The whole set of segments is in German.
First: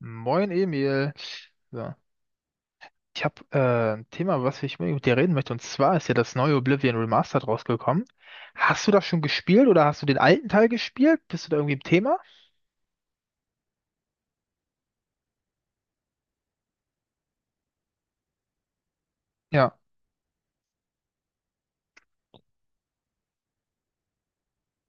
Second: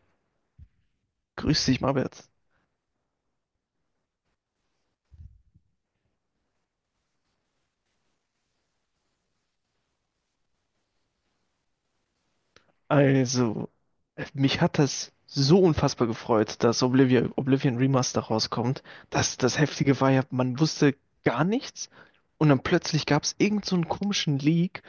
Moin Emil. Grüß dich, So. Marbert. Ich habe ein Thema, was ich mit dir reden möchte. Und zwar ist ja das neue Oblivion Remastered rausgekommen. Hast du das schon gespielt oder hast du den alten Teil gespielt? Bist du da irgendwie im Thema? Also, mich hat das so unfassbar gefreut, dass Oblivion, Oblivion Remaster rauskommt. Das Ja, Heftige war ja, man wusste gar nichts und dann plötzlich gab es irgend so einen komischen Leak,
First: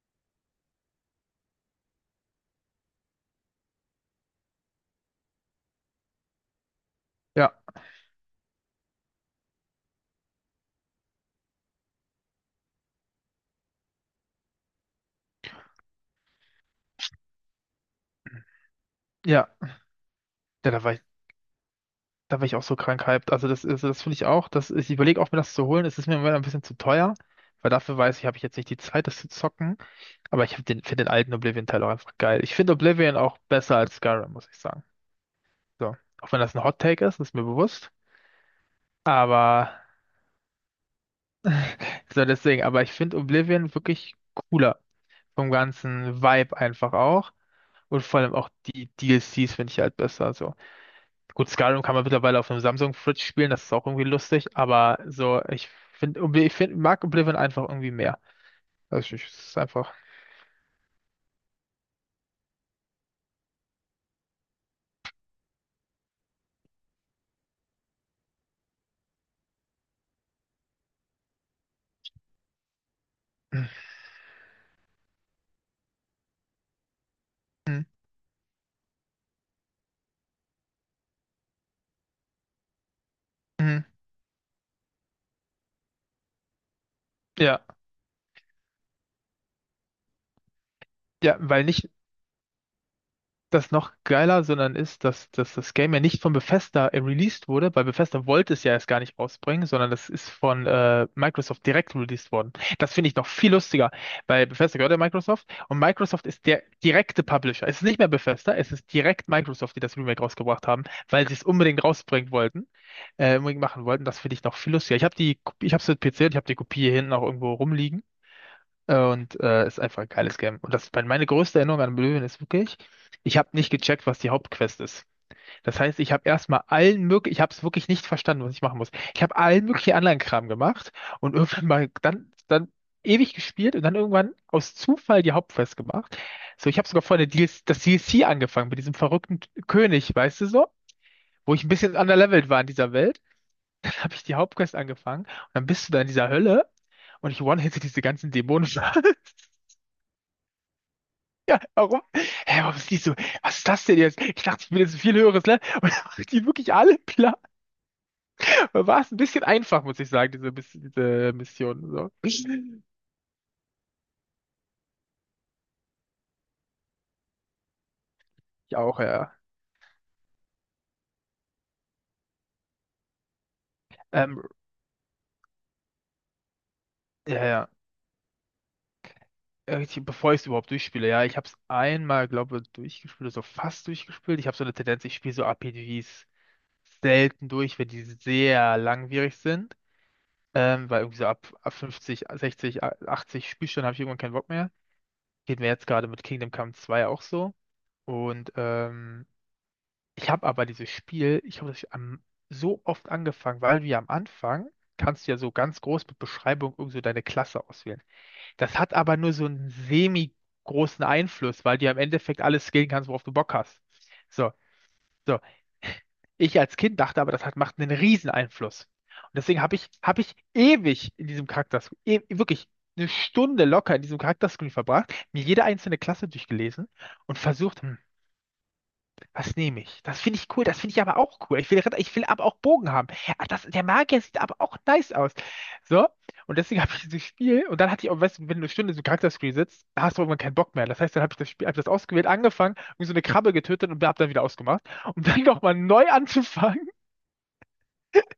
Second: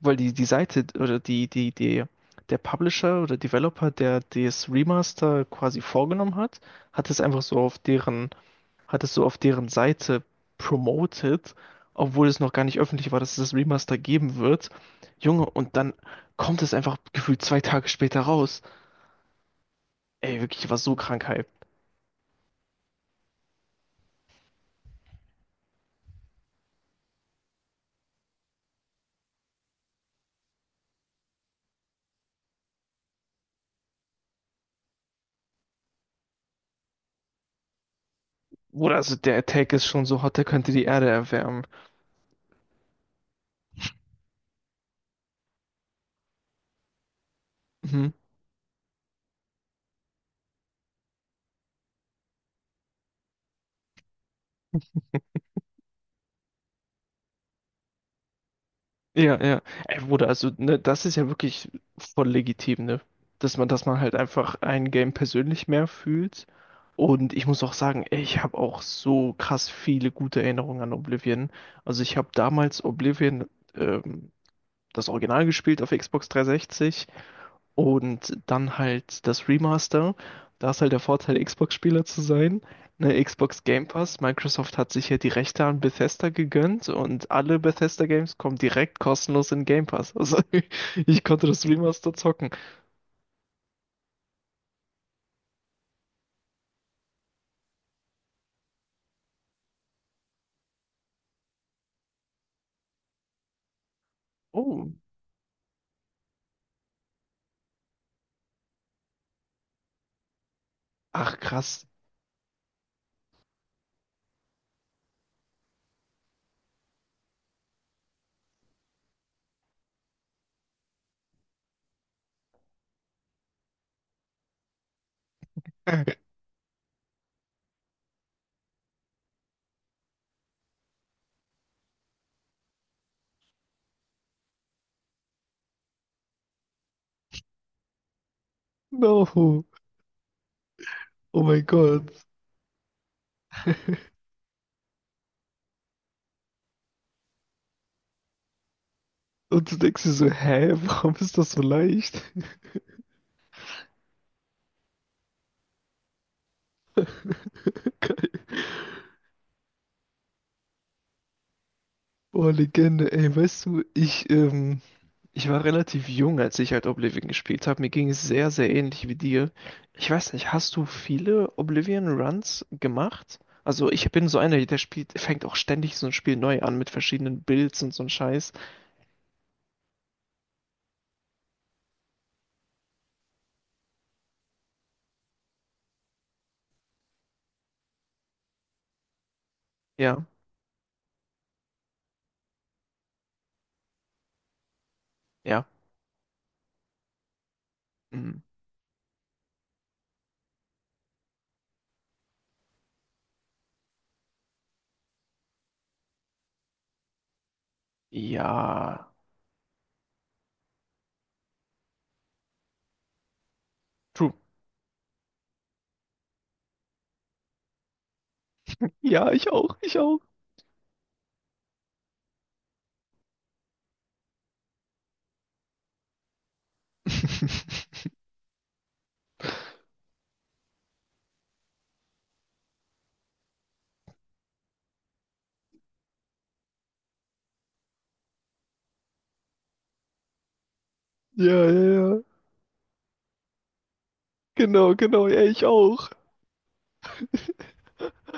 weil die Seite oder der Publisher oder Developer, der das Remaster quasi vorgenommen hat, hat es einfach ja, so auf deren hat es so auf deren Seite promoted, obwohl es noch gar nicht öffentlich war, dass es das Remaster geben wird. Junge, und dann kommt es einfach gefühlt zwei Tage später raus. ja. Ey, wirklich, ich Ja, war da so war ich, krank hyped. da war ich auch so krank hyped. Also das finde ich auch. Das, ich überlege auch, mir das zu holen. Es ist mir im Moment ein bisschen zu teuer, weil dafür weiß ich, habe ich jetzt nicht die Zeit, das zu zocken. Aber ich hab den, finde den alten Oblivion-Teil auch einfach geil. Ich finde Oblivion auch besser als Skyrim, muss ich sagen. So. Auch wenn das ein Hot Take ist, ist mir bewusst. Oder also der Attack Aber ist schon so hot, der könnte die Erde erwärmen. so, deswegen, aber ich finde Oblivion wirklich cooler. Vom ganzen Vibe einfach auch. Und Mhm. vor allem auch die DLCs finde ich halt besser. So. Gut, Skyrim kann man mittlerweile auf einem Samsung-Fridge spielen, das ist auch irgendwie lustig, aber so, ich finde, ich find, mag Oblivion einfach irgendwie mehr. Also ich, es Ja, ist ja. einfach. Ey, Bruder, also ne, das ist ja wirklich voll legitim, ne? Dass man halt einfach ein Game persönlich mehr fühlt. Und ich muss auch sagen, ey, ich habe auch so krass viele gute Erinnerungen an Oblivion. Also ich habe damals Oblivion, ähm, das Original gespielt auf Xbox 360. Mhm. Und dann halt das Remaster. Da ist halt der Vorteil, Xbox-Spieler zu sein. Ne, Xbox Mhm. Game Pass. Microsoft hat sich ja die Rechte an Bethesda gegönnt und alle Ja, Bethesda-Games kommen direkt kostenlos in Game Pass. Also ich ja, konnte weil das nicht Remaster zocken. das noch geiler, sondern ist, dass das Game ja nicht von Bethesda released wurde, weil Bethesda wollte es ja erst gar nicht rausbringen, sondern das ist von Microsoft direkt released worden. Das finde ich noch viel lustiger, weil Bethesda gehört Oh, ja Microsoft und Microsoft ist der direkte Publisher. Es ist nicht mehr Bethesda, es ist direkt Microsoft, die das Remake rausgebracht haben, weil sie ach es krass. unbedingt rausbringen wollten, unbedingt machen wollten. Das finde ich noch viel lustiger. Ich habe die, ich habe es mit PC und ich habe die Kopie hier hinten auch irgendwo rumliegen. Und ist einfach ein geiles Game. Und das, meine größte Erinnerung an Oblivion ist wirklich, ich habe nicht gecheckt, was die Hauptquest ist. Das heißt, ich habe erstmal allen möglichen, ich habe es wirklich nicht verstanden, was ich machen muss. Ich habe allen möglichen anderen Kram gemacht und irgendwann mal dann, dann ewig gespielt und dann irgendwann aus Zufall die Hauptquest gemacht. So, ich habe sogar vorher das DLC angefangen mit diesem verrückten No, König, weißt du so? oh Wo mein ich ein bisschen Gott. underlevelt war in dieser Welt, habe ich die Hauptquest angefangen und dann bist du da in dieser Hölle und ich one-hitte diese ganzen Dämonen. Und du denkst dir so, hä, warum ist das Ja, so warum? leicht? Hä, warum ist die so? Was ist das denn jetzt? Ich dachte, ich will jetzt ein viel höheres Level. Und dann macht die wirklich alle klar. War es ein bisschen einfach, muss ich sagen, diese Mission. So. Ich Boah, Legende, ey, weißt du, ich war relativ jung, als ich halt Oblivion gespielt habe. Mir ging es sehr, sehr auch, ähnlich wie ja. dir. Ich weiß nicht, hast du viele Oblivion-Runs gemacht? Also ich bin so Ähm, einer, der spielt, fängt auch ständig so ein Spiel neu an mit verschiedenen ja, ja. Builds und so ein Scheiß. Bevor ich es überhaupt durchspiele, ja, ich habe es einmal, glaube ich, durchgespielt, so fast durchgespielt. Ich habe so eine Tendenz, ich spiele so RPGs selten durch, wenn die sehr langwierig sind. Ja, Weil irgendwie so ab 50, 60, 80 Spielstunden habe ich irgendwann keinen Bock mehr. Geht ja, mir jetzt gerade mit Kingdom Come 2 auch so. mm, Und ich habe aber dieses Spiel, ich habe das am, so oft angefangen, weil wir am Anfang kannst du ja so ganz groß mit Beschreibung irgend so deine Klasse auswählen. ja, Das hat aber nur so einen semi-großen Einfluss, weil du ja im Endeffekt alles skillen kannst, worauf du Bock hast. true. So, so, ich als Kind dachte aber, das hat, macht einen riesen Einfluss. Ja, Und ich deswegen auch, habe ich, ich auch. habe ich ewig in diesem Charakter, e wirklich eine Stunde locker in diesem Charakterscreen verbracht, mir jede einzelne Klasse durchgelesen und versucht, hm, was nehme ich? Das finde ich cool. Das finde ich aber auch cool. Ich will, ich will aber auch Bogen haben. Ach, das, der Magier sieht aber auch nice aus. So, und deswegen habe ich dieses Spiel. Und dann hatte ich auch, weißt du, wenn du eine Stunde so Charakterscreen sitzt, dann hast du irgendwann keinen Bock mehr. Das heißt, dann habe ich das Ja, Spiel, habe ja, das ja, ausgewählt, angefangen, irgendwie so eine Krabbe getötet und habe dann wieder ausgemacht, genau, um genau, ja, dann ich nochmal neu auch. anzufangen,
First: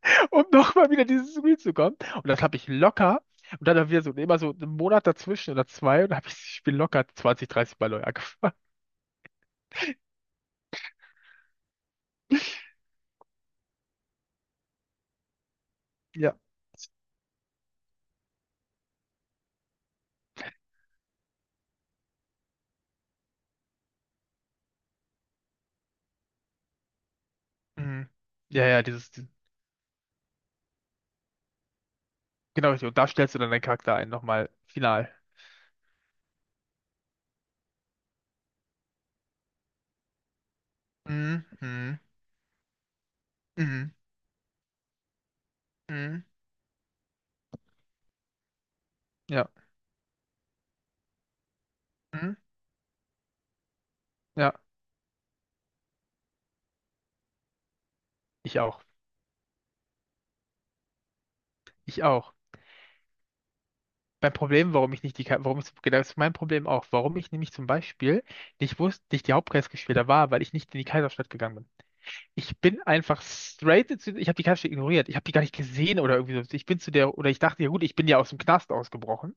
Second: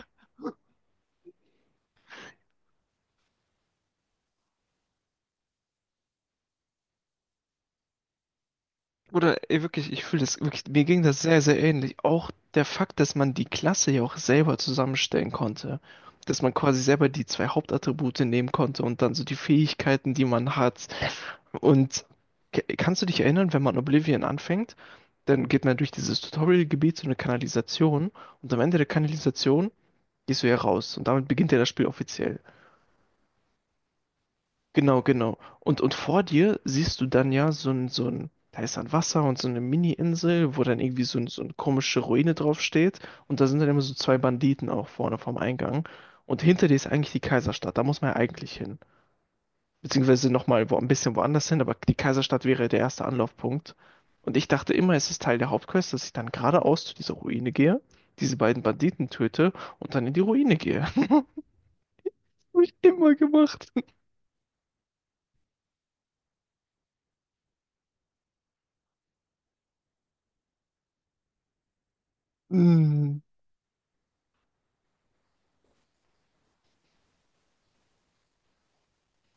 um nochmal wieder dieses Spiel zu kommen. Und das habe ich locker. Und dann wieder so immer so einen Monat dazwischen oder zwei. Und dann habe ich das Spiel locker 20, 30 Mal neu angefangen. Oder ey, wirklich, ich fühle das wirklich, mir ging das sehr, sehr ähnlich. Auch der Fakt, dass man die Klasse ja auch selber zusammenstellen konnte. Ja. Dass man quasi selber die zwei Hauptattribute nehmen konnte und dann so die Fähigkeiten, die man hat. Und kannst du dich erinnern, wenn man Oblivion anfängt, dann geht man durch dieses Tutorial-Gebiet zu einer Mhm. Kanalisation und am Ja, Ende ja, der dieses, Kanalisation gehst du ja raus und damit beginnt ja das Spiel offiziell. genau, richtig. Und da stellst du dann deinen Charakter ein, nochmal Genau, final. genau. Und vor dir siehst du dann ja so ein, da ist dann Wasser und so eine Mini-Insel, wo dann irgendwie so, ein, so Mhm, eine mhm, komische Ruine drauf steht. Und da sind dann immer mhm, so zwei Banditen auch vorne vom Eingang. mhm, Und hinter dir ist eigentlich die Kaiserstadt. Da muss man ja eigentlich hin. ja, Beziehungsweise nochmal wo, ein bisschen woanders hin, aber die mhm, Kaiserstadt wäre der erste Anlaufpunkt. Und ich ja, dachte immer, es ist Teil der Hauptquest, dass ich dann geradeaus zu dieser Ruine gehe, diese ich beiden auch. Banditen töte und dann in die Ruine gehe. Hab Ich auch. ich immer gemacht. Mein Problem, warum ich nicht die, warum ich, genau, das ist mein Problem auch, warum ich nämlich zum Beispiel nicht wusste, nicht die Hauptquest gespielt habe, war, weil ich nicht in die Kaiserstadt gegangen bin. Ich bin Mm. einfach straight zu, ich habe die Kaiserstadt ignoriert. Ich habe die gar nicht gesehen oder irgendwie so. Ich bin zu der, oder ich dachte, ja gut, ich bin ja aus dem Knast ausgebrochen.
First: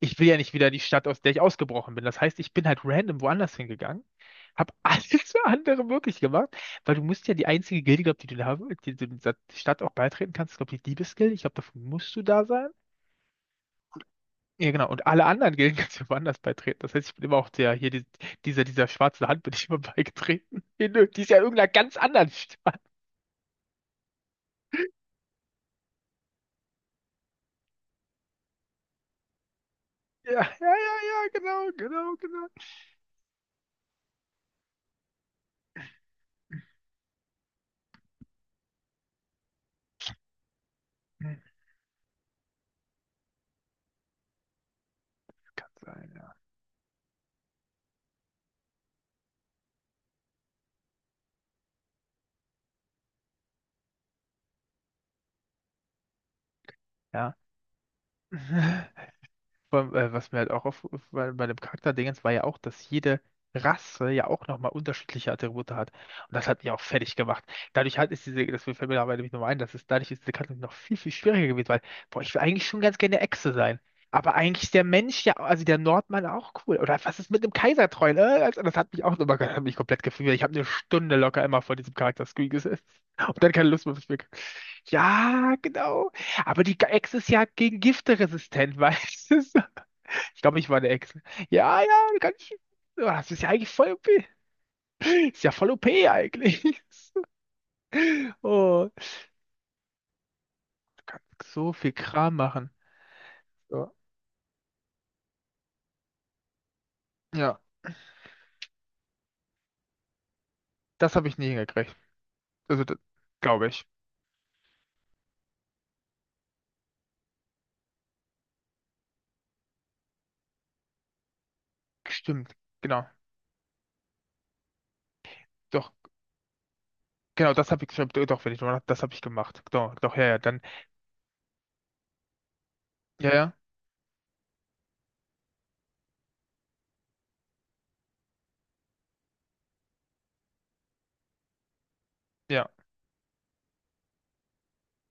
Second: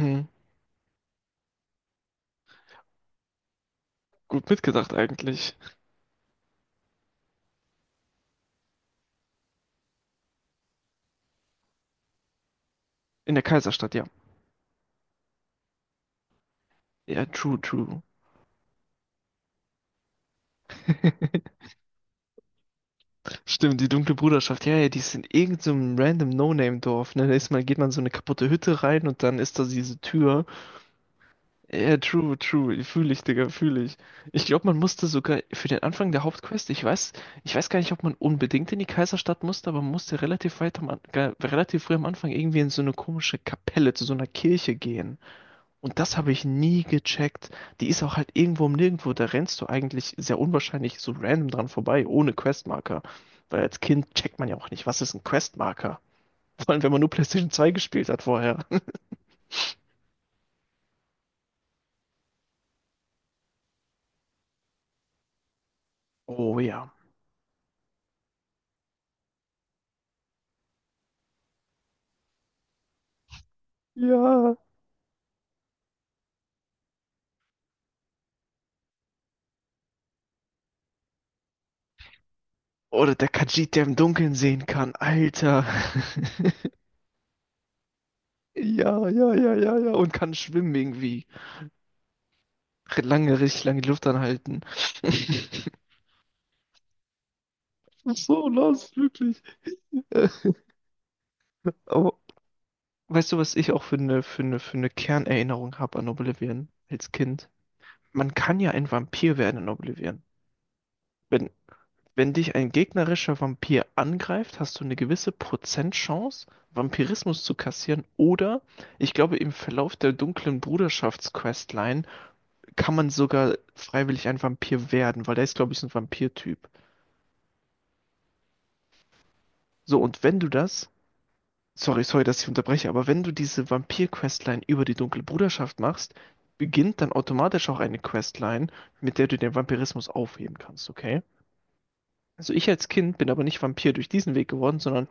Ich will ja nicht wieder in die Stadt, aus der ich ausgebrochen bin. Das heißt, ich bin halt random woanders hingegangen, Gut habe mitgedacht alles eigentlich. andere möglich gemacht, weil du musst ja die einzige Gilde, glaub, die du da, die du in dieser Stadt auch beitreten kannst, glaube ich, die Diebesgilde. Ich glaube, davon musst du da sein. In der Kaiserstadt, ja. Ja, genau. Und alle anderen Gilden kannst du woanders beitreten. Das heißt, ich bin Ja, immer auch true, der, hier, true. die, dieser schwarze Hand bin ich immer beigetreten. In, die ist ja in irgendeiner ganz anderen Stadt. Stimmt, die dunkle Bruderschaft. Ja, ja, die ist in irgendeinem random No-Name-Dorf. Ne? Da ist man, geht man in so eine kaputte Hütte rein und dann ist da diese Ja, Tür. ja, ja, ja, genau, Ja, genau, true, genau. true. Fühle ich, Digga, fühle ich. Ich glaube, man musste sogar für den Anfang der Hauptquest, ich weiß gar nicht, ob man unbedingt in die Kaiserstadt musste, aber man musste relativ weit Hm, relativ früh am Anfang irgendwie in so eine komische Kapelle, zu so einer Kirche gehen. kann Und sein. das habe ich nie gecheckt. Die ist auch halt irgendwo um Nirgendwo. Da rennst du eigentlich sehr unwahrscheinlich so random dran vorbei, ohne Questmarker. Weil als Kind checkt man ja auch nicht, was ist ein Questmarker? Vor allem, wenn man nur Ja. PlayStation 2 gespielt hat Ja. vorher. Vor allem, was mir halt auch auf, bei, bei dem Charakterdingens war ja auch, dass jede Rasse ja auch nochmal unterschiedliche Attribute hat. Und das Oh hat mich auch ja. fertig gemacht. Dadurch halt ist diese, das fällt mir dabei nämlich nochmal ein, dass es dadurch ist diese Karte noch viel, viel schwieriger gewesen, weil, boah, ich will eigentlich schon ganz gerne Echse sein. Aber Ja, eigentlich ist der Mensch ja, also der Nordmann auch cool. Oder was ist mit dem Kaisertreu? Ne? Also das hat mich auch nochmal, hat mich komplett gefühlt. Ich habe eine Stunde locker immer vor diesem Charakter-Screen gesessen. oder der Und dann keine Khajiit, der Lust mehr im aufs Spiel. Dunkeln sehen kann. Ja, Alter. genau. Aber die Echse ist ja gegen Gifte resistent, Ja, weißt ja, du? ja, ja, ja. Und kann Ich glaube, ich schwimmen war der Ex. irgendwie. Ja, ja, ganz schön. Oh, das Lange, ist ja richtig eigentlich lange die voll Luft OP. anhalten. Ist ja voll OP eigentlich. So Oh, los, wirklich. Äh, du kannst so viel Aber Kram machen. weißt du, was ich auch So. Für eine Kernerinnerung habe an Oblivion als Kind? Ja, Man kann ja ein Vampir werden in Oblivion. das habe ich nie Wenn, hingekriegt. wenn dich ein Also, gegnerischer glaube Vampir ich. angreift, hast du eine gewisse Prozentchance, Vampirismus zu kassieren. Oder, ich glaube, im Verlauf der dunklen Bruderschaftsquestline Stimmt, kann genau. man sogar freiwillig ein Vampir werden, weil der ist, glaube ich, so Doch, ein Vampirtyp. genau, das habe ich, stimmt, doch, wenn ich drüber nach, das habe ich gemacht. Doch, So, doch, und ja, ja, wenn du dann, das Sorry, sorry, dass ich unterbreche, aber wenn du ja, diese Vampir-Questline über die Dunkle Bruderschaft machst, beginnt dann automatisch auch eine Questline, mit der du den Vampirismus aufheben kannst, okay? Also ja, ja. ich als Kind bin aber nicht Vampir durch diesen Weg geworden, sondern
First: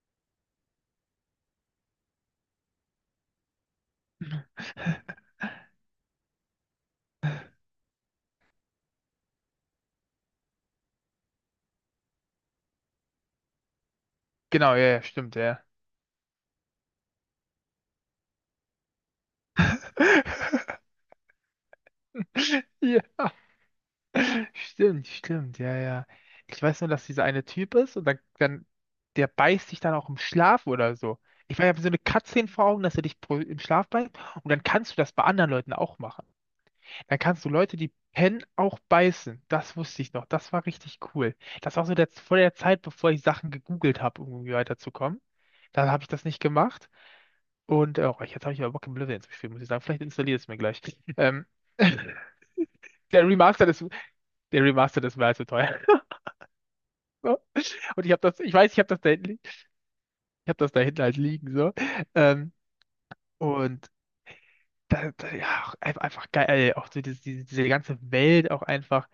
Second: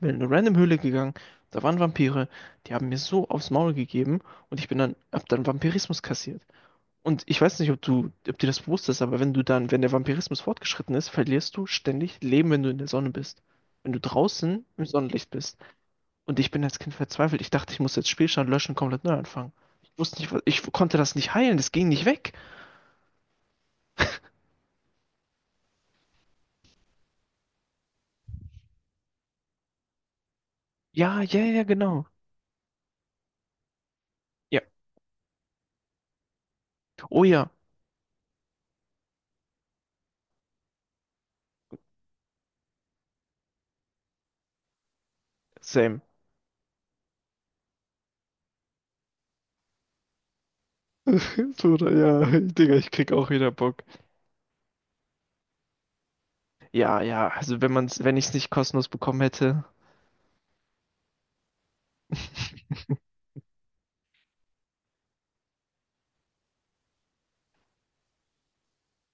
bin in eine random Höhle gegangen, da waren Vampire, die haben mir so aufs Maul gegeben und hab dann Vampirismus kassiert. Und ich weiß nicht, ob du, ob dir das bewusst ist, aber wenn du dann, wenn der Vampirismus fortgeschritten ist, verlierst du ständig Leben, wenn du in der Sonne bist. Wenn du draußen Genau, ja, im ja, Sonnenlicht stimmt, bist. ja. Und ich bin als Kind verzweifelt. Ich dachte, ich muss jetzt Spielstand löschen, komplett neu anfangen. Ich wusste nicht, was, ich konnte das nicht heilen, das ging nicht weg. Ja. Stimmt, stimmt, ja, ja. Ich weiß nur, dass dieser eine Typ ist und dann der beißt dich dann auch im Schlaf oder so. Ja, ja, Ich ja, meine, ich habe so eine genau. Cutscene vor Augen, dass er dich im Schlaf beißt und Ja. dann kannst du das bei anderen Leuten auch machen. Dann Oh kannst du ja, Leute, die pennen, auch beißen. Das wusste ich noch. Das war richtig cool. Das war so der, vor der Zeit, bevor ich Sachen gegoogelt habe, um irgendwie weiterzukommen. Dann same. habe ich das nicht gemacht. Und oh, jetzt habe ich aber Bock, Oblivion zu spielen, muss ich sagen. Vielleicht installiere ich es mir gleich. Ähm, So, ja, Digga, ich krieg der auch wieder Remastered Bock. ist, der Remastered ist mir allzu teuer. Ja, ja, also Und wenn man's, ich wenn habe ich's das, nicht ich weiß, kostenlos bekommen hätte, ich habe das da hinten halt liegen, so. Ähm, und da, da, ja, auch einfach geil, auch so diese, diese, diese ganze Welt auch einfach.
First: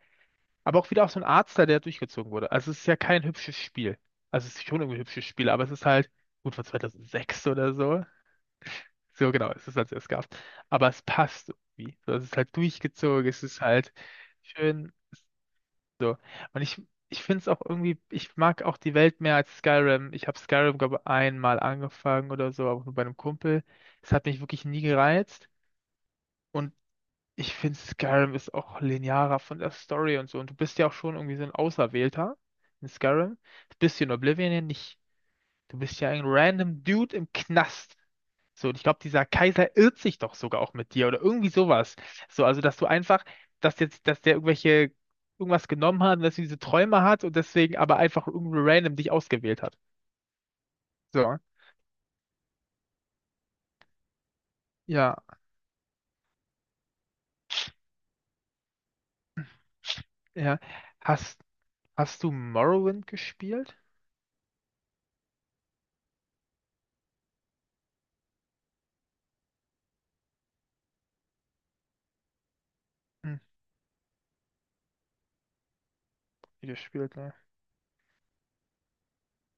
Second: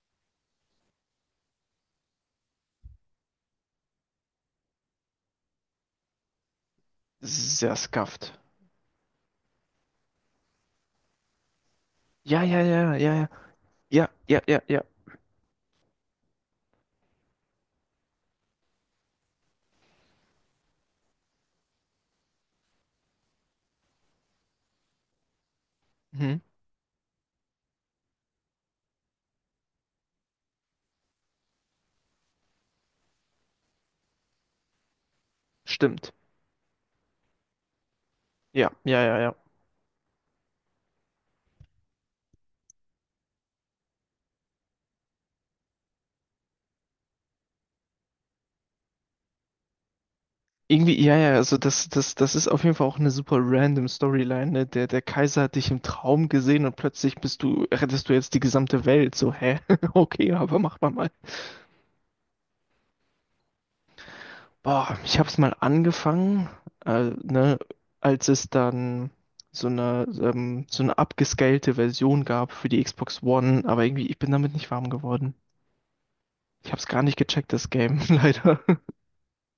Aber auch wieder auch so ein Artstyle, der durchgezogen wurde. Also es ist ja kein hübsches Spiel. Also es ist schon irgendwie ein hübsches Spiel, aber es ist halt gut von 2006 oder sehr so. scuffed. So genau, es ist als es gab. Aber es passt irgendwie. So, es ist Ja, halt ja, ja, durchgezogen, ja, es ist halt ja, ja, ja, ja, ja. schön. So. Und ich finde es auch irgendwie, ich mag auch die Welt mehr als Skyrim. Ich habe Skyrim, glaube ich, einmal angefangen oder so, aber nur bei einem Kumpel. Es hat mich wirklich nie gereizt. Mhm. Und ich finde, Skyrim ist auch linearer von der Story und so. Und du bist ja auch schon irgendwie so ein Auserwählter in Skyrim. Das bist du in Oblivion ja nicht. Du bist ja Stimmt. ein random Dude im Knast. So, Ja, und ich glaube, ja, ja, dieser ja. Kaiser irrt sich doch sogar auch mit dir oder irgendwie sowas. So, also dass du einfach, dass jetzt, dass der irgendwelche irgendwas genommen hat, und dass er diese Träume hat und deswegen aber einfach irgendwie random dich ausgewählt hat. Irgendwie, ja, ja, So, also das ist auf jeden Fall auch eine super random Storyline, ne? Der ja, Kaiser hat dich im Traum gesehen und plötzlich bist du, rettest du jetzt die gesamte Welt. So, hä? Okay, ja. aber mach mal mal. Hast, hast du Morrowind gespielt? Boah, ich hab's mal angefangen, ne, als es dann so eine abgescalte Version gab für die Xbox Hm, One, aber irgendwie, ich bin damit nicht warm geworden. nie Ich hab's gar gespielt, nicht ne? gecheckt, das Game, leider.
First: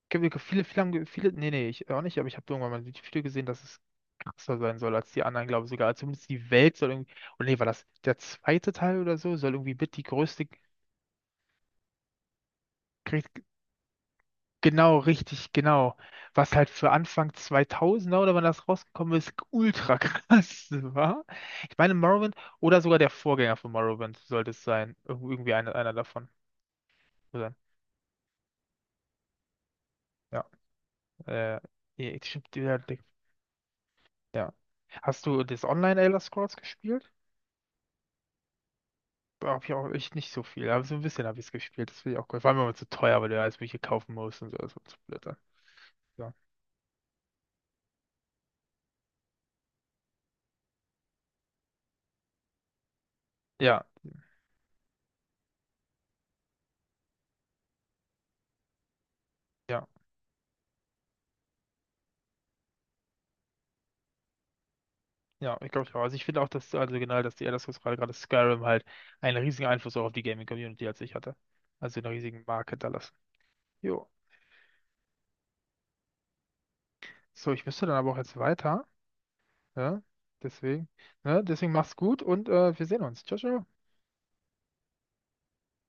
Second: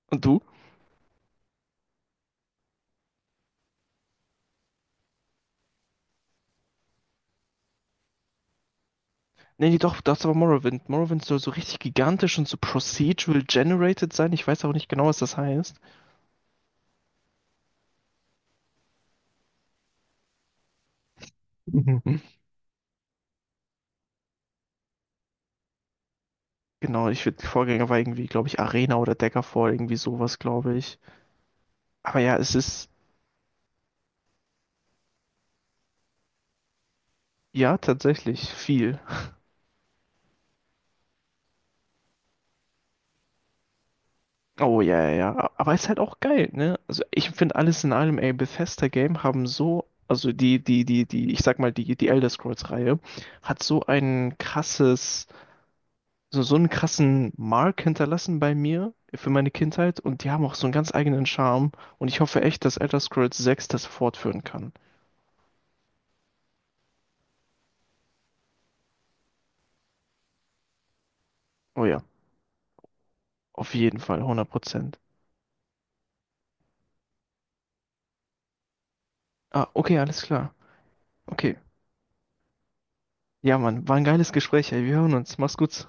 Und du? Viele, viele haben, viele, nee, nee, ich auch nicht, aber ich habe irgendwann mal ein Video gesehen, dass es krasser sein soll als die anderen, glaube ich sogar. Zumindest die Welt soll irgendwie, oder nee, war das der zweite Teil oder so, soll Nee, irgendwie nee, mit doch, die das ist aber größte Morrowind. Morrowind soll so richtig gigantisch und so procedural generated sein. Ich weiß auch nicht genau, genau, was das richtig, heißt. genau. Was halt für Anfang 2000 oder wann das rausgekommen ist, ultra krass war. Ich meine, Mhm. Morrowind oder sogar der Vorgänger von Morrowind sollte es sein. Irgendwie einer, einer davon. Genau, ich würde, Sein. Vorgänger war irgendwie, glaube ich, Arena oder Daggerfall, irgendwie sowas, Ja. glaube ich. Äh, ja, Aber ja, es stimmt, ja. ist, ja. Hast du das Online Elder Scrolls gespielt? ja, tatsächlich viel. Hab ich auch echt nicht so viel, aber so ein bisschen habe ich es gespielt. Das finde ich auch cool. Vor allem, wenn man zu teuer, weil du ja alles Mögliche kaufen musst und so. Das Oh, war zu ja, ja, blöd dann. ja. Aber ist halt auch Ja, geil, ne? Also, ich finde alles in allem, ey, Bethesda-Game haben so, also ich sag mal, die Elder Scrolls-Reihe hat so ja, ein krasses so einen krassen Mark hinterlassen bei mir für meine ja. Kindheit und die haben auch so einen ganz eigenen Charme und ich hoffe echt, dass Elder Scrolls 6 das fortführen kann. Ja, ich glaube, auch. Also ich finde auch, dass, also genau, dass die Elder Scrolls gerade, gerade Skyrim halt einen riesigen Einfluss auch auf die Gaming-Community als ich hatte. Oh Also ja, einen riesigen Mark hinterlassen. auf jeden Jo. Fall, 100%. So, ich müsste dann aber auch jetzt weiter. Ah, okay, Ja, alles klar. deswegen, ne, Okay. deswegen mach's gut und wir sehen uns. Ciao, Ja, ciao. Mann, war ein geiles Gespräch, ey. Wir hören uns. Mach's gut.